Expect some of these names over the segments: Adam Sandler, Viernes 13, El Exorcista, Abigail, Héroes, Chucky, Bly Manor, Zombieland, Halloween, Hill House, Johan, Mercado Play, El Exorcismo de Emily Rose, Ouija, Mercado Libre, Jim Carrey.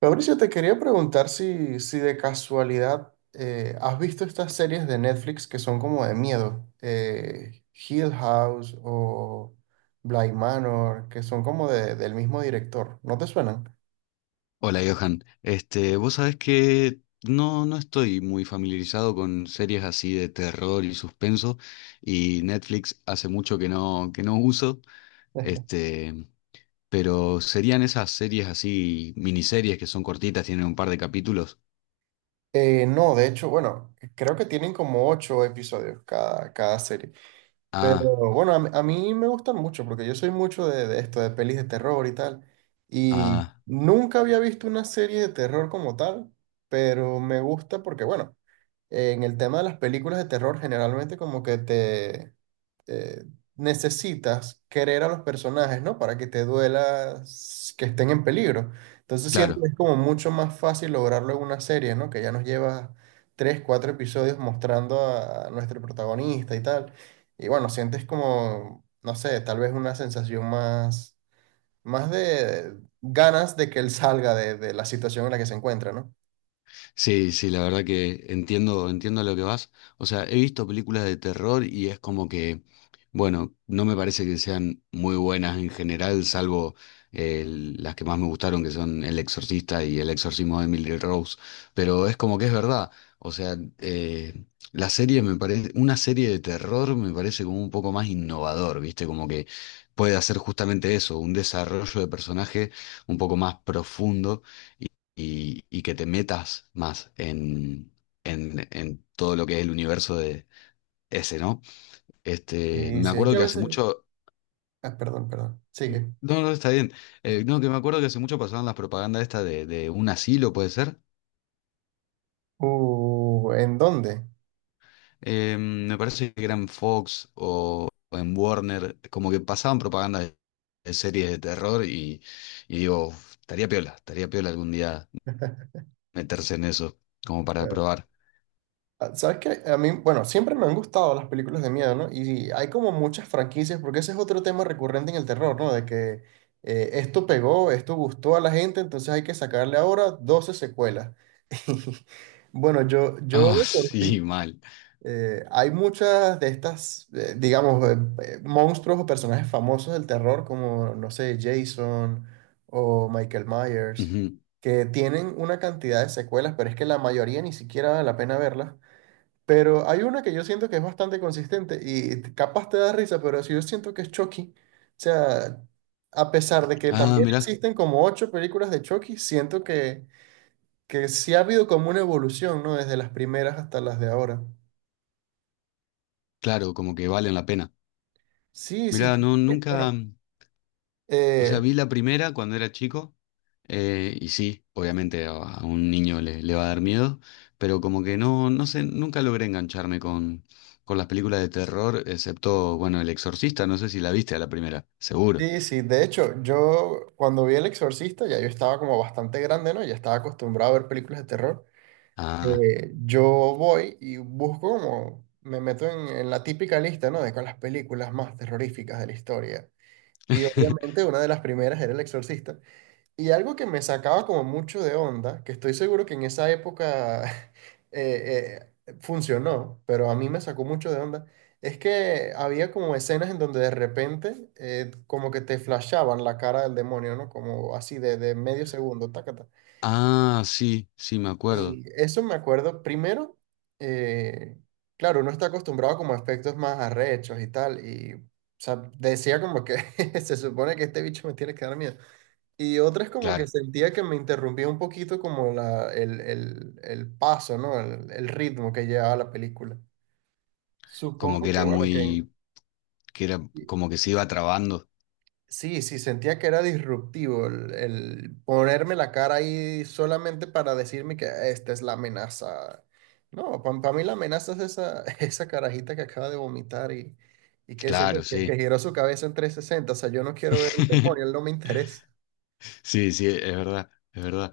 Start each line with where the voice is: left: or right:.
right: Fabricio, te quería preguntar si de casualidad has visto estas series de Netflix que son como de miedo, Hill House o Bly Manor, que son del mismo director, ¿no te suenan?
left: Hola Johan, vos sabés que no estoy muy familiarizado con series así de terror y suspenso, y Netflix hace mucho que no uso. este, pero serían esas series así, miniseries que son cortitas, tienen un par de capítulos.
right: No, de hecho, bueno, creo que tienen como 8 episodios cada serie, pero
left: Ah,
right: bueno, a mí me gustan mucho porque yo soy mucho de esto, de pelis de terror y tal, y
left: ah,
right: nunca había visto una serie de terror como tal, pero me gusta porque, bueno, en el tema de las películas de terror, generalmente como que te eh, necesitas querer a los personajes, ¿no? Para que te duela que estén en peligro. Entonces siento
left: claro.
right: que es como mucho más fácil lograrlo en una serie, ¿no? Que ya nos lleva tres, cuatro episodios mostrando a nuestro protagonista y tal. Y bueno, sientes como, no sé, tal vez más de ganas de que él salga de la situación en la que se encuentra, ¿no?
left: Sí, sí, la verdad que entiendo a lo que vas. O sea, he visto películas de terror y es como que, bueno, no me parece que sean muy buenas en general, salvo las que más me gustaron, que son El Exorcista y El Exorcismo de Emily Rose. Pero es como que es verdad. O sea, la serie me parece, una serie de terror me parece como un poco más innovador, ¿viste? Como que puede hacer justamente eso, un desarrollo de personaje un poco más profundo y que te metas más en todo lo que es el universo de ese, ¿no? Este,
right: Y
left: me
right: si es
left: acuerdo
right: que a
left: que hace
right: veces...
left: mucho.
right: Ah, perdón, perdón. Sigue.
left: No, está bien. No, que me acuerdo que hace mucho pasaban las propagandas esta de un asilo, puede ser.
right: ¿En dónde?
left: Me parece que era en Fox o en Warner, como que pasaban propaganda de series de terror y digo: "Uf, estaría piola algún día meterse en eso, como para
right: Eh,
left: probar".
right: ¿Sabes qué? A mí, bueno, siempre me han gustado las películas de miedo, ¿no? Y hay como muchas franquicias, porque ese es otro tema recurrente en el terror, ¿no? De que esto pegó, esto gustó a la gente, entonces hay que sacarle ahora 12 secuelas. Y bueno, yo
left: Ah,
right: de por
left: sí,
right: sí,
left: mal.
right: Hay muchas de estas, monstruos o personajes famosos del terror, como, no sé, Jason o Michael Myers,
left: Ujú.
right: que tienen una cantidad de secuelas, pero es que la mayoría ni siquiera vale la pena verlas. Pero hay una que yo siento que es bastante consistente y capaz te da risa, pero si yo siento que es Chucky. O sea, a pesar de que
left: Ah,
right: también
left: mirá.
right: existen como 8 películas de Chucky, siento que sí ha habido como una evolución, ¿no? Desde las primeras hasta las de ahora.
left: Claro, como que valen la pena.
right: Sí, sí,
left: Mira, no,
right: porque,
left: nunca,
right: bueno,
left: o sea,
right: eh,
left: vi la primera cuando era chico. Y sí, obviamente a un niño le va a dar miedo, pero como que no, no sé, nunca logré engancharme con las películas de terror, excepto, bueno, El Exorcista. No sé si la viste a la primera, seguro.
right: sí, sí, de hecho, yo cuando vi El Exorcista, ya yo estaba como bastante grande, ¿no? Ya estaba acostumbrado a ver películas de terror.
left: Ah,
right: Yo voy y busco como, me meto en la típica lista, ¿no? De con las películas más terroríficas de la historia. Y obviamente una de las primeras era El Exorcista. Y algo que me sacaba como mucho de onda, que estoy seguro que en esa época funcionó, pero a mí me sacó mucho de onda, es que había como escenas en donde de repente como que te flashaban la cara del demonio, ¿no? Como así de medio segundo, tácata.
left: ah, sí, sí, me acuerdo.
right: Y eso me acuerdo, primero, eh, claro, uno está acostumbrado como a efectos más arrechos y tal, y o sea, decía como que se supone que este bicho me tiene que dar miedo. Y otras como que
left: Claro,
right: sentía que me interrumpía un poquito como el paso, ¿no? El ritmo que llevaba la película.
left: como que
right: Supongo que,
left: era
right: bueno,
left: muy, que era
right: y-
left: como que se iba trabando.
right: sí, sí, sentía que era disruptivo el ponerme la cara ahí solamente para decirme que esta es la amenaza. No, para mí la amenaza es esa, esa carajita que acaba de vomitar y qué sé yo,
left: Claro,
right: que
left: sí.
right: giró su cabeza en 360. O sea, yo no quiero ver el demonio, él no me interesa.
left: Sí, sí, es verdad, es verdad.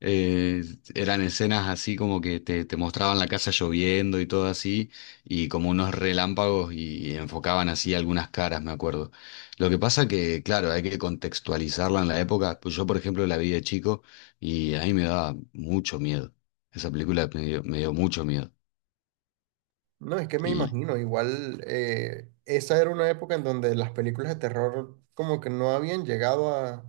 left: Eh, eran escenas así como que te mostraban la casa lloviendo y todo así, y como unos relámpagos y enfocaban así algunas caras, me acuerdo. Lo que pasa que, claro, hay que contextualizarla en la época. Pues yo, por ejemplo, la vi de chico y a mí me daba mucho miedo. Esa película me dio mucho miedo.
right: No, es que me
left: Y,
right: imagino, igual esa era una época en donde las películas de terror como que no habían llegado a,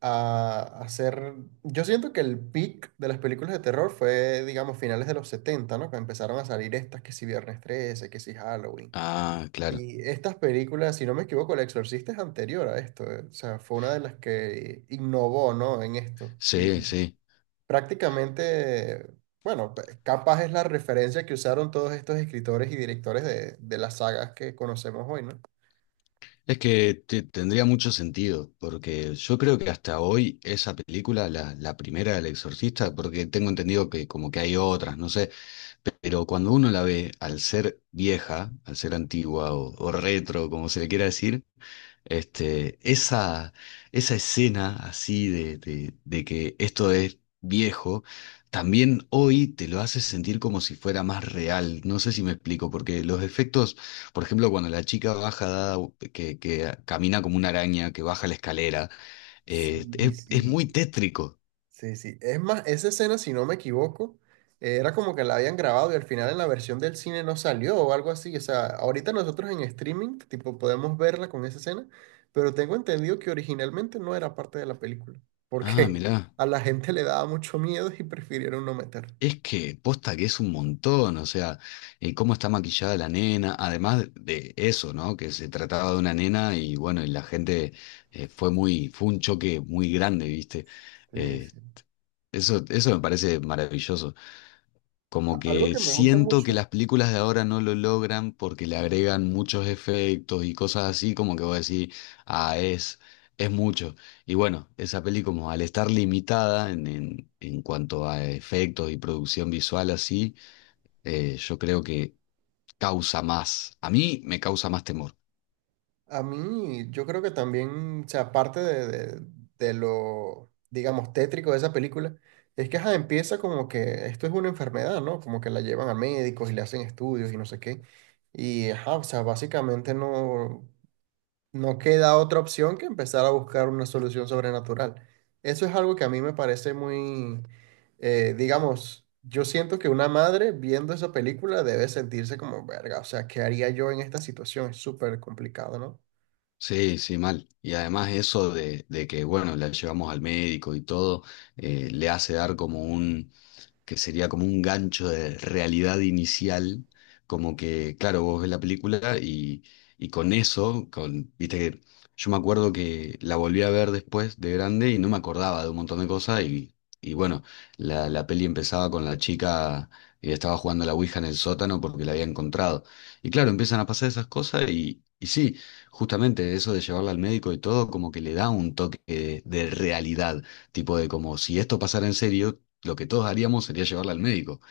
right: a, a ser... Yo siento que el peak de las películas de terror fue, digamos, finales de los setenta, ¿no? Que empezaron a salir estas, que si Viernes 13, que si Halloween.
left: ah, claro,
right: Y estas películas, si no me equivoco, El Exorcista es anterior a esto, o sea, fue una de las que innovó, ¿no? En esto.
left: sí, sí.
right: Prácticamente, bueno, capaz es la referencia que usaron todos estos escritores y directores de las sagas que conocemos hoy, ¿no?
left: Es que te- tendría mucho sentido, porque yo creo que hasta hoy esa película, la primera del Exorcista, porque tengo entendido que como que hay otras, no sé, pero cuando uno la ve, al ser vieja, al ser antigua o retro, como se le quiera decir, este, esa, esa escena así de que esto es viejo, también hoy te lo hace sentir como si fuera más real. No sé si me explico, porque los efectos, por ejemplo, cuando la chica baja, dada- que camina como una araña, que baja la escalera,
right: Sí,
left: es muy
right: sí.
left: tétrico.
right: Sí, sí. Es más, esa escena, si no me equivoco, era como que la habían grabado y al final en la versión del cine no salió o algo así. O sea, ahorita nosotros en streaming, tipo, podemos verla con esa escena, pero tengo entendido que originalmente no era parte de la película,
left: Ah,
right: porque
left: mirá.
right: a la gente le daba mucho miedo y prefirieron no meter.
left: Es que posta que es un montón. O sea, cómo está maquillada la nena, además de eso, ¿no? Que se trataba de una nena y bueno, y la gente fue un choque muy grande, ¿viste?
right: Sí,
left: Eh,
right: sí.
left: eso me parece maravilloso. Como
right: A- Algo
left: que
right: que me gusta
left: siento que
right: mucho.
left: las películas de ahora no lo logran porque le agregan muchos efectos y cosas así, como que voy a decir, ah, es mucho. Y bueno, esa peli como al estar limitada en cuanto a efectos y producción visual así, yo creo que a mí me causa más temor.
right: A mí, yo creo que también, o sea, de lo, digamos, tétrico de esa película, es que ajá, empieza como que esto es una enfermedad, ¿no? Como que la llevan a médicos y le hacen estudios y no sé qué. Y, ajá, o sea, básicamente no queda otra opción que empezar a buscar una solución sobrenatural. Eso es algo que a mí me parece digamos, yo siento que una madre viendo esa película debe sentirse como, verga, o sea, ¿qué haría yo en esta situación? Es súper complicado, ¿no?
left: Sí, sí, mal. Y además eso de que, bueno, la llevamos al médico y todo, le hace dar como un, que sería como un gancho de realidad inicial, como que, claro, vos ves la película y con eso, con, viste que yo me acuerdo que la volví a ver después de grande y no me acordaba de un montón de cosas y bueno, la peli empezaba con la chica que estaba jugando a la Ouija en el sótano porque la había encontrado. Y claro, empiezan a pasar esas cosas y sí, justamente eso de llevarla al médico y todo, como que le da un toque de realidad. Tipo de como si esto pasara en serio, lo que todos haríamos sería llevarla al médico.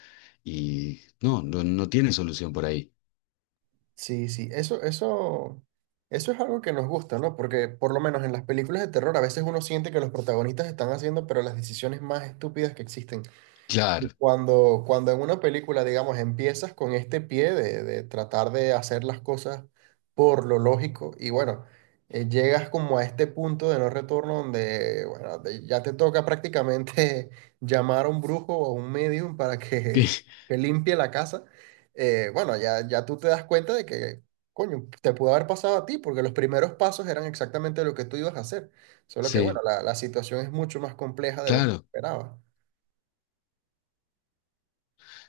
left: Y no, no, no tiene solución por ahí.
right: Sí, sí, eso es algo que nos gusta, ¿no? Porque por lo menos en las películas de terror a veces uno siente que los protagonistas están haciendo, pero las decisiones más estúpidas que existen. Y
left: Claro.
right: Cuando en una película, digamos, empiezas con este pie de tratar de hacer las cosas por lo lógico y bueno, llegas como a este punto de no retorno donde, bueno, ya te toca prácticamente llamar a un brujo o a un medium para que limpie la casa, bueno, ya tú te das cuenta de que, coño, te pudo haber pasado a ti porque los primeros pasos eran exactamente lo que tú ibas a hacer, solo que bueno,
left: Sí,
right: la situación es mucho más compleja de lo que
left: claro.
right: esperabas.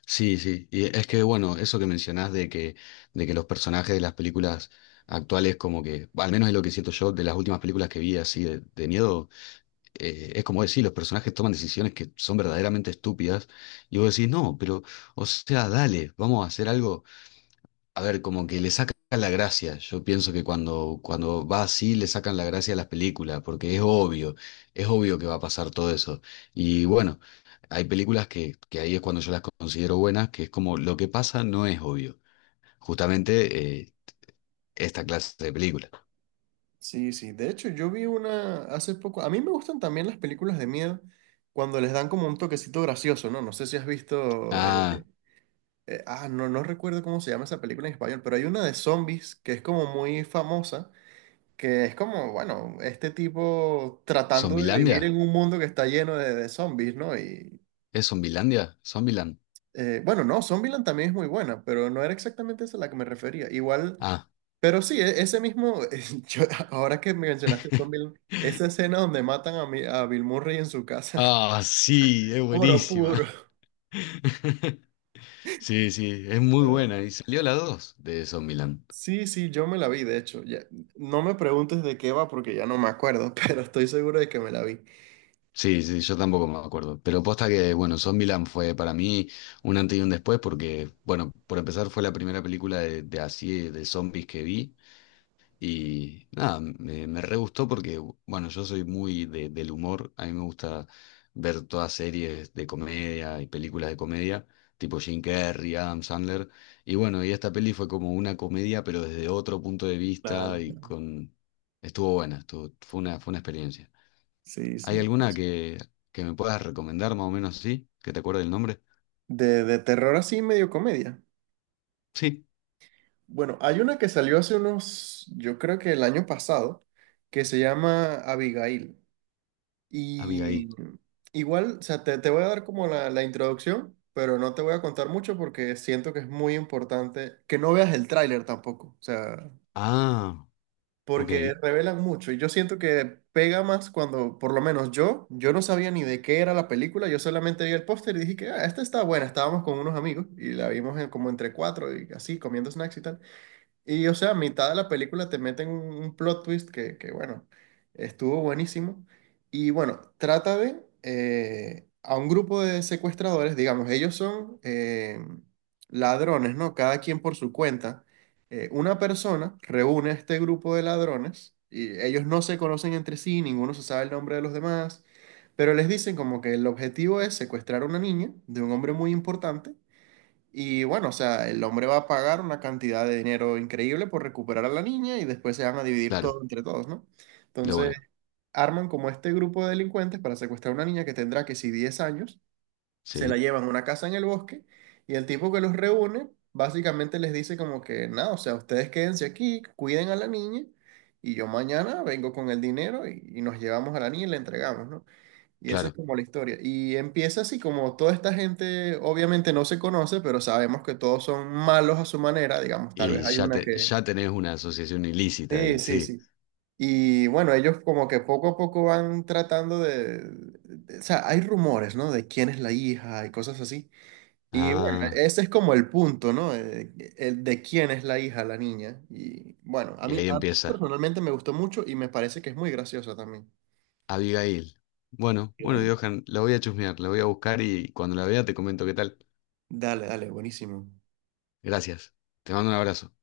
left: Sí, sí. Y es que, bueno, eso que mencionás de que los personajes de las películas actuales, como que, al menos es lo que siento yo de las últimas películas que vi así de miedo, es como decir, los personajes toman decisiones que son verdaderamente estúpidas. Y vos decís, no, pero, o sea, dale, vamos a hacer algo. A ver, como que le sacan la gracia. Yo pienso que cuando va así le sacan la gracia a las películas, porque es obvio que va a pasar todo eso. Y bueno, hay películas que ahí es cuando yo las considero buenas, que es como lo que pasa no es obvio. Justamente esta clase de película.
right: Sí, sí. De hecho, yo vi una hace poco. A mí me gustan también las películas de miedo cuando les dan como un toquecito gracioso, ¿no? No sé si has visto.
left: Ah,
right: No, no recuerdo cómo se llama esa película en español, pero hay una de zombies que es como muy famosa, que es como, bueno, este tipo tratando de vivir
left: ¿Zombilandia?
right: en un mundo que está lleno de zombies, ¿no? Y
left: ¿Es Zombilandia? ¿Zombiland?
right: bueno, no, Zombieland también es muy buena, pero no era exactamente esa a la que me refería. Igual.
left: Ah.
right: Pero sí, ese mismo, yo- ahora que me mencionaste Zombieland, esa escena donde matan a Bill Murray en su casa,
left: Ah, sí, es
right: oro
left: buenísima.
right: puro.
left: Sí, sí, es muy
right: Ay.
left: buena. Y salió la 2 de Zombieland.
right: Sí, sí, yo me la vi, de hecho. No me preguntes de qué va porque ya no me acuerdo, pero estoy seguro de que me la vi.
left: Sí, sí, yo tampoco me acuerdo. Pero posta que, bueno, Zombieland fue para mí un antes y un después porque, bueno, por empezar fue la primera película de zombies que vi. Y nada, me re gustó porque, bueno, yo soy muy de- del humor. A mí me gusta ver todas series de comedia y películas de comedia, tipo Jim Carrey, Adam Sandler. Y bueno, y esta peli fue como una comedia, pero desde otro punto de
right: Claro,
left: vista y
right: claro.
left: con... Estuvo buena, fue una experiencia.
right: Sí,
left: ¿Hay
right: sí.
left: alguna que me puedas recomendar más o menos así? ¿Que te acuerdes el nombre?
right: De terror así, medio comedia.
left: Sí,
right: Bueno, hay una que salió hace unos, yo creo que el año pasado, que se llama Abigail.
left: Abigail.
right: Y igual, o sea, te voy a dar como la introducción, pero no te voy a contar mucho porque siento que es muy importante que no veas el tráiler tampoco, o sea,
left: Ah, ok,
right: porque revelan mucho y yo siento que pega más cuando, por lo menos yo, yo no sabía ni de qué era la película, yo solamente vi el póster y dije que, ah, esta está buena, estábamos con unos amigos y la vimos como entre cuatro y así, comiendo snacks y tal. Y o sea, a mitad de la película te meten un plot twist que, bueno, estuvo buenísimo. Y bueno, trata de a un grupo de secuestradores, digamos, ellos son ladrones, ¿no? Cada quien por su cuenta. Una persona reúne a este grupo de ladrones y ellos no se conocen entre sí, ninguno se sabe el nombre de los demás, pero les dicen como que el objetivo es secuestrar a una niña de un hombre muy importante y bueno, o sea, el hombre va a pagar una cantidad de dinero increíble por recuperar a la niña y después se van a dividir
left: claro,
right: todo entre todos, ¿no?
left: de
right: Entonces,
left: una,
right: arman como este grupo de delincuentes para secuestrar a una niña que tendrá que si 10 años, se la
left: sí,
right: llevan a una casa en el bosque y el tipo que los reúne básicamente les dice como que, nada, o sea, ustedes quédense aquí, cuiden a la niña y yo mañana vengo con el dinero y nos llevamos a la niña y la entregamos, ¿no? Y esa es
left: claro.
right: como la historia. Y empieza así como toda esta gente obviamente no se conoce, pero sabemos que todos son malos a su manera, digamos, tal vez
left: Y
right: hay
left: ya,
right: una
left: te,
right: que...
left: ya tenés una asociación ilícita
right: Sí,
left: ahí,
right: sí,
left: sí.
right: sí. Y bueno, ellos como que poco a poco van tratando de... O sea, hay rumores, ¿no? De quién es la hija y cosas así. Y bueno,
left: Ah,
right: ese es como el punto, ¿no? El de quién es la hija, la niña. Y bueno,
left: y ahí
right: a mí
left: empieza.
right: personalmente me gustó mucho y me parece que es muy graciosa también.
left: Abigail. Bueno, bueno,
right: Ahí.
left: Johan, la voy a chusmear, la voy a buscar y cuando la vea te comento qué tal.
right: Dale, dale, buenísimo.
left: Gracias. Te mando un abrazo.